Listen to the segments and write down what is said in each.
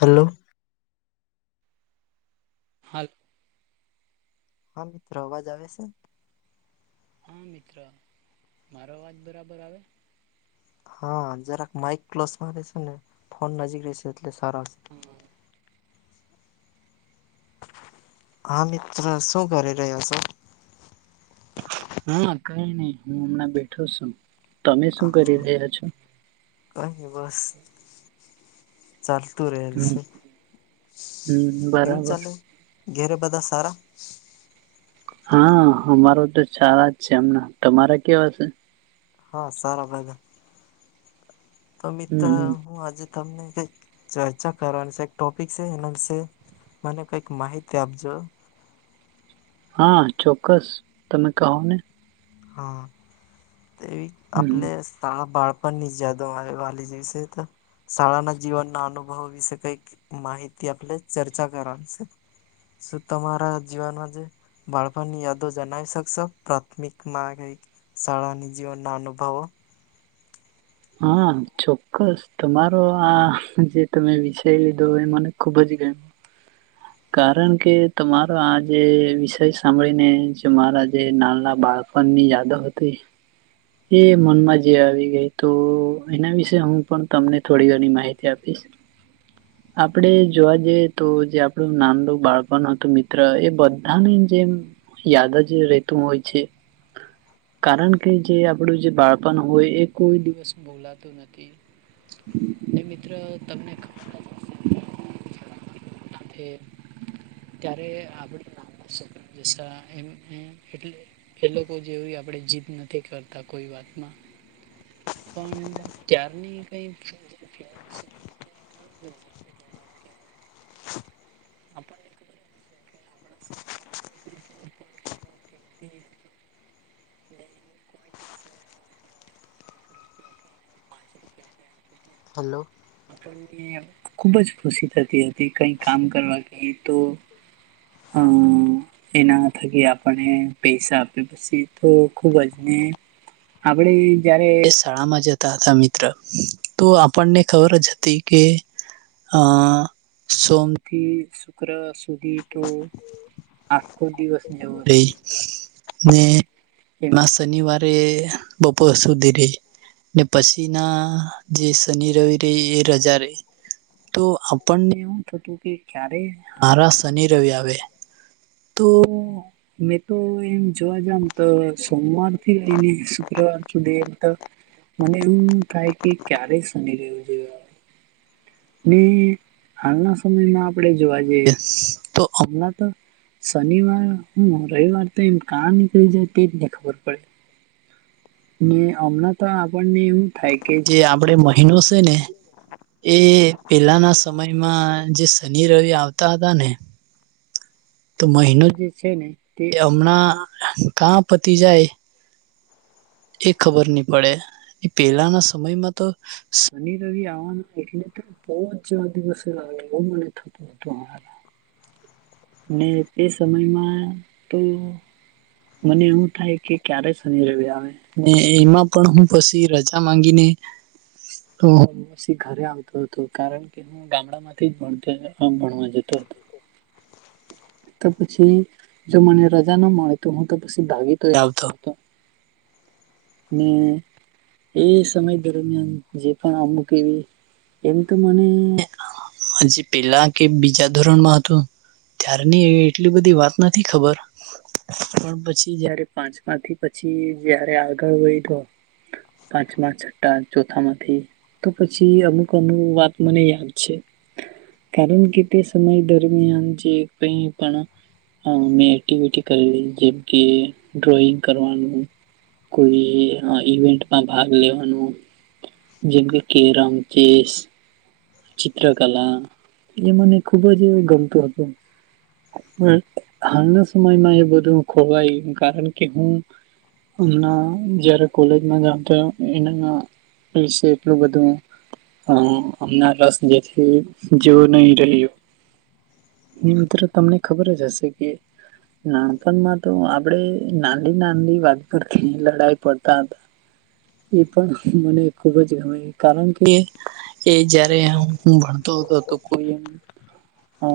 Hello. હા. હા મિત્રો અવાજ આવે છે. હા મિત્ર મારો અવાજ બરાબર આવે છે. હા જરાક માઇક ક્લસ માં રશે ને ફોન નજીક રહેશે એટલે સારા હા મિત્ર શું કરી રહ્યા છો. હા કઈ નહી હું હમણાં બેઠો છું તમે શું કરી રહ્યા છો. કોઈ ન બસ ચાલતું રેલ હમ હમ કેવું બરાબર ચાલે ઘેરે બધા સારા હા અમારો તો સારા જ છે. એમના તમારે કેવાશે હા સારા બધા તો હમ મિત્ર હમ હું આજે તમને કઈક ચર્ચા કરવાની છે ટોપિક છે, એના વિશે મને કઈક માહિતી આપજો. હા ચોક્કસ તમે કહો ને હા તે હમ આપલે સ્ળ બાળ પણ નીચ જદ મારે વાલીીજી છે, તો શાળાના જીવનના અનુભવ વિશે કઈ માહિતી આપણે ચર્ચ કરાવ છે. શું તમારા જીવનમાં જે બાળપણની યાદો જણાવી શકશો પ્રાથમિક મા કઈ શાળાની જીવન ના અનુભવ. હા ચોક્કસ તમારો આ જે તમે વિષય લીધો એ મને ખુબ જ ગમ. કારણ કે તમારો આ જે વિષય સાંભળીનેરા જે નાલના બાળ. ફનની યાદા હતી એ મનમાં જે આવી ગઈ. તો એના વિશે હું પણ તમને થોડી ઘણી માહિતી આપીશ હમ્મ આપડે જોવા જઈએ તો જે આપણું નાડું બાળપણ હતું મિત્ર એ બધાની જેમ યાદ જ રહેેતું હોય છે. કારણ કે જે આપણું જે બાળપણ હોય એ કોઈ દિવસ બોલાતું નથી. મિત્ર તમને ખબર ત્યારે આપ એમ એમ એટલે એ લોકો જેવી આપણે જીદ નથી કરતા કોઈ વાતમાં પણ તારની કઈ હમ્મ આપણ હલો પણ ખુબ જ ખુશી થતી હતી કઈ કામ કરવા કે તો હમ્મ એના થકી આપને પૈસા આપે પછી તો ખુબજને આપણે જયારે શાળામાં જતા હતા મિત્ર તો આપણને તરા જાતી કે અ સોમથી શુક્ર સુધી તો આખો દિવસને ઉરે ને એમાં શનિવારે બપોર સુધી રહી. ને પછી ના જે શનિ રવિ ર એ રજા રહી. તો આપણને એવું થતું કે ક્યારે મારા શનિ રવિ આવે તો મે તો એમ જોવા જામ તો સોમવાર થી લઈને શુક્રવાર સુધી એમ તો મને એવું થાય કે ક્યારે શનિ રવિ જેવા આવે ને હાલના સમયમાં આપણે જોવા જઈએ તો હમણાં તો શનિવાર હ રવિવાર તો એમ કા નીકળી જાય તેજ નને ખબર પડે ને હમણાં તો આપણને એવું થાય કે જે આપડ મહિનો છેને. એ પેલાના સમયમાં જે શનિ રવિ આવતા હતા, ને તો મહિનો જે છે ને તે હમણાં કા પતી જાય એ ખબર નહી પડે પહેલાના સમયમાં તો શનિ રવિ આવવાના એટલે તો બો જવા દિવસે લાગે એવું મને તો તો હારુ ને તે સમયમાં તો મને એવું થાય કે ક્યારે શનિ રવિ આવે. ને એમાં પણ હું પછી રજા માંગીને [unintelligible] ઘરે આવતો હતો કારણ કે હું ગામડા માંથી ભણતો આમ ભણવા જતો હતો તો પછી જો મને રજા ના મળે તો હું તો પછી ભાગીતો આવતો હતો. ને એ સમય દરમિયાન જે પણ અમુક એવી એમ તો મને હજી પેલા કે બીજા ધોરણમાં હતો ત્યારની એટલી બધી વાત નથી ખબર પણ પછી જયારે પાંચમા થી પછી જયારે આગળ વયધો પાંચમા છઠા ચોથામાંથી તો પછી અમુક કોનું વાત મને યાદ છે. કારણ કે તે સમય દરમિયાન જે કઈ પણ મેં એક્ટિવિટી કરેલી જેમકે ડ્રોઈંગ કરવાનું કોઈ ઈવેન્ટમાં ભાગ લેવાનું જેમ કે કેરમ ચેસ ચિત્રકલા એ મને ખુબ જ ગમતું હતું. હાલના સમયમાં એ બધું ખોવાય કારણ કે હું હમના જ્યારે કોલેજમાં જામ તો એના વિશે એટલું બધું હ હમનાં રસ જેથી જેવું નહી રહ્યુ. મિત્ર તમને ખબર જ હશે કે નાનપણમાં તો આપડે નાની નાલી વાત કરથી લડાઈ પડતા એ પણ મને ખુબ જ ગમે કારણ કે એ જયારે હું ભણતો હતો તો કોઈ અ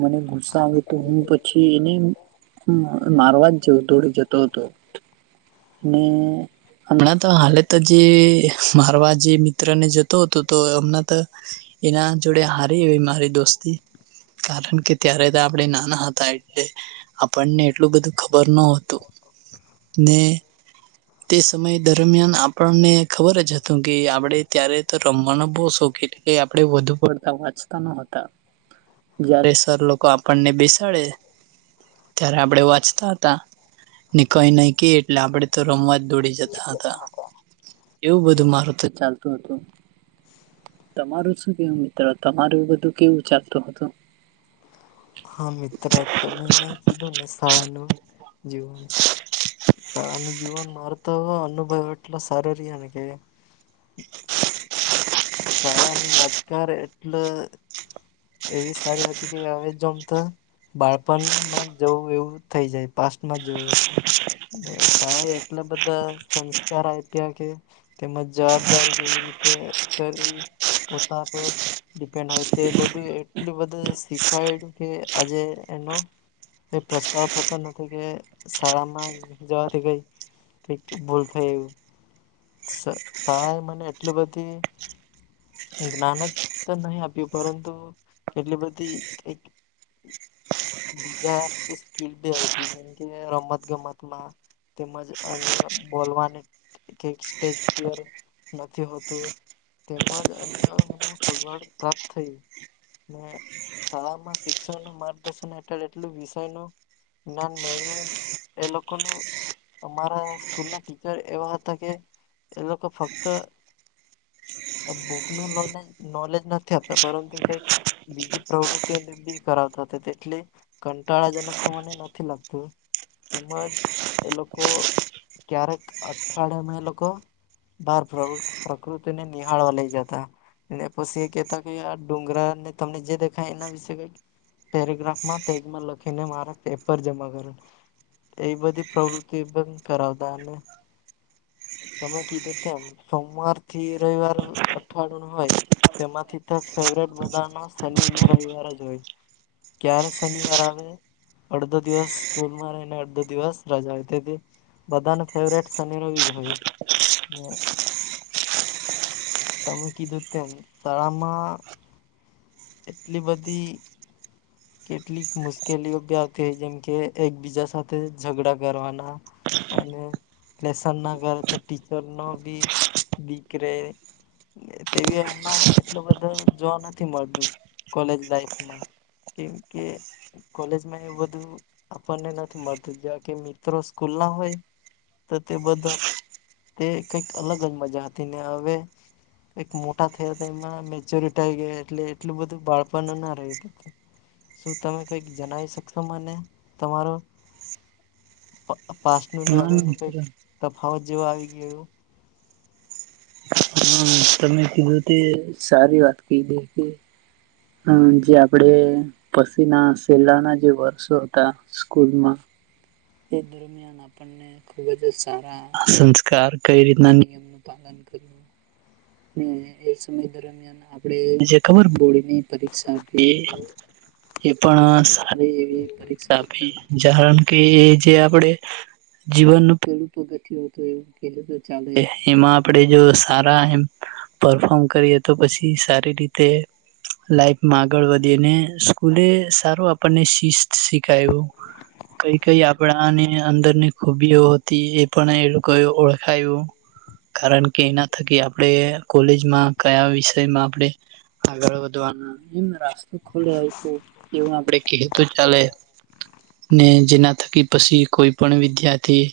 મને ગુ સ્સો તો હું પછી એને મારવા જ દોડે જતો હતો. ને હમણાં તો હાલે તો જે મારવા જે મિત્ર ને જતો હતો તો હમણાં તો એના જોડે હારી એ મારી દોસ્તી કારણ કે ત્યારે તો આપણે નાના હતા એટલે આપણને એટલું બધું ખબર નતું ને- તે સમય દરમિયાન આપણને ખબર જ હતું કે આપણેે ત્યારે તો રમવાનો બો શોખીન એ આપણેે વધુ પડતા વાંચતા ન હતા જયારે સર લોકો આપણને બેસાડે ત્યારે આપણે વાંચતા હતા. ને કઈ નહી કે એટલે આપડે તો રમવા જ દોડી જતા હતા. એવું બધું મારું તો ચાલતું હતું. તમારું શું કેવું મિત્ર તમારું બધું કેવું ચાલતું હતું? હા મિત્ર તમે કીધું ને શાળાનું જીવન- - તન જીવન મારતાવા અનુભવ એટલા સાર ર આનકે- - [inaudible] શાળા ની અને યાદગાર એટલે એવી સારી હતી કે હવે જોમ તો બાળપણ માં જવું એવું થઈ જાય પાસ્ટ માં જવું શાળાએ એટલા બધા સંસ્કાર આપ્યા કે તેમજ જવાબદારી કેવી રીતે કરવી પોતા પર ડિપેન્ડ હોય તે બધું એટલું બધું શીખવાયું કે આજે એનો એ પસ્તાવ થતો નથી કે શાળા માં જવાથી કઈ કઇક ભૂલ થાય એ શાળા મને એટલી બધી જ્ઞાન જ તો નહી આપ્યું પરંતુ કેટલી બધી કઇક બીજા સ્કીલ આપી જેમ કે રમત ગમત માં તેમજ અન્ય બોલવાને કઈક સ્ટેજ ફિયર નથી હોતું તેમજ અન્યને સગવડ પ્રાપ્ત થયું ને શાળામાં શિક્ષણ નુ માર્ગદર્શન હેઠળ એટલું વિષય નો જ્ઞાન મેળવુ એ લોકો લોકોનું અમારા સ્કૂલ ના ટીચર એવા હતા કે એ લોકો ફક્ત. બુક નું નોલેજ નોલેજ નથી આપતા પરંતુ કઈક. બીજી પ્રવૃતિઓને બી કરાવતા હતા તે એટલે. કંટાળાજનક તો મને નથી લાગતું તેમજ એ લોકો ક્યારેક અઠવાડિયામાં એ લોકો બાર પ્રવૃ પ્રકૃ તી ને નિહાળવા લઈ જતા. ને પછી એ કહેતા કે આ ડુંગરા ને તમને જે દેખાય એના વિશેે કઈક પેરેગ્રાફમાં પેજમાં લખીને મારા પેપર જમા કરે. એ બધી પ્રવૃત્તિ પણ કરાવતા અને તમે કીધું તેમ સોમવાર થી રવિવાર અઠવાડ ન હોય તેમાંથી તે ફેવરેટ બધાનો શનિ ને રવિવાર જ હોય ક્યારે શનિવાર આવે અડધો દિવસ સ્કૂલ માં રહીને અડધો દિવસ રજા આવતી હતી બધા નો ફેવરેટ સની રવી જ હોય. તમે કીધું તેમ શાળામાં એટલી બધી કેટલીક મુશ્કેલીઓ બી આવતી હોય જેમ કે એકબીજા સાથે ઝઘડા કરવાના અને લેસન ના કરે તો ટીચર નો બી બીક રે તેવી હમણાં એટલો બધો જોવા નથી મળતું કોલેજ લાઈફમાં કેમ કે કોલેજમાં એવું બધું આપણને નથી મળતું જેવા કે મિત્રો સ્કૂલ ના હોય તો તે બધા તે કઈક અલગ જ મજા હતી ને હવે એક મોટા થયા હતા એમાં મેચ્યોરિટી આઈ ગયા એટલે એટલું બધું બાળપણનું ના રહ્યું ત શું તમે કઈક જણાવી શકશો મને તમારો પ પાસ નું ને હા હવે ન મિત્ર કઈક તફાવત જેવા આવી ગયું? હમ તમે કીધું તે સારી વાત કહી દે કે હમ જે આપડે પછી ના છેલા ના જે વર્ષો હતા સ્કૂલમાં એ દરમિયાન આપને ખુબ જ સારા સંસ્કાર કઈ રીતના નિયમ પાલન કર્યું સમય દરમિયાન આપણે ખબર બોર્ડની પરીક્ષા એ પણ સારી એવી પરીક્ષા આપી જાણ કે જે આપણેે જીવનનું પેલું પગથિયુ હતુ એવું પેલું તો ચાલે એમાં આપણે જો સારા એમ પરફોર્મ કરીએ તો પછી સારી રીતે. લાઈફમાં આગળ વધીને સ્કૂલે સારું આપણને શિસ્ શીખાયું કઈ કઈ આપણાને અંદરને ખૂબીઓ હતી એ પણ એલું કોએ ઓળખાયું. કારણ કે એના થકી આપણે કોલેજમાં કયા વિષયમાં આપણે આગળ વધવાના એમ રાસ્તો ખોલે આપ્યો એવું આપડે કેએ તો ચાલે ને જેના થકી પછી કોઈ પણ વિદ્યાર્થી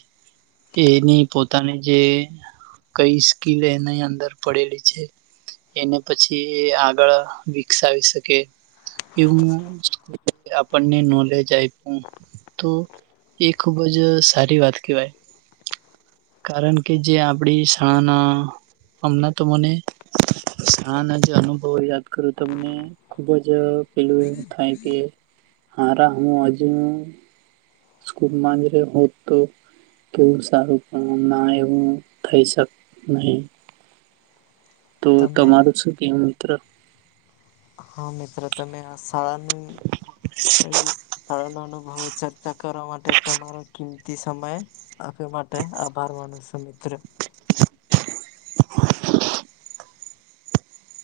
એની પોતાની જે કઈ સ્કીલ એની અંદર પડેલી છે એને પછી એ આગળ પૈસા આવી શકે કે એવુ આપણે નોલેજ આઈ હમ તો એ ખુબ જ સારી વાત કહેવાય. કારણ કે જે આપણી શાળાના હમણાં તો મને શા ના જે અનુભવો યાદ કરું તો મને ખુબ જ પેલું એમ થાય કે હા રમું હજુ હું સ્કૂલ માં જ રયો હોત તો કેવું સારું પણ ના એવું થઈ શક નહી તો તમે તમારું શું કેવું મિત્ર હા મિત્રો તમે આ શાળા નું શાળા ન અનુભવો છ કરવા માટે તમારો કિંમતી સમય આપવા માટે આભાર માનો છો મિત્રો.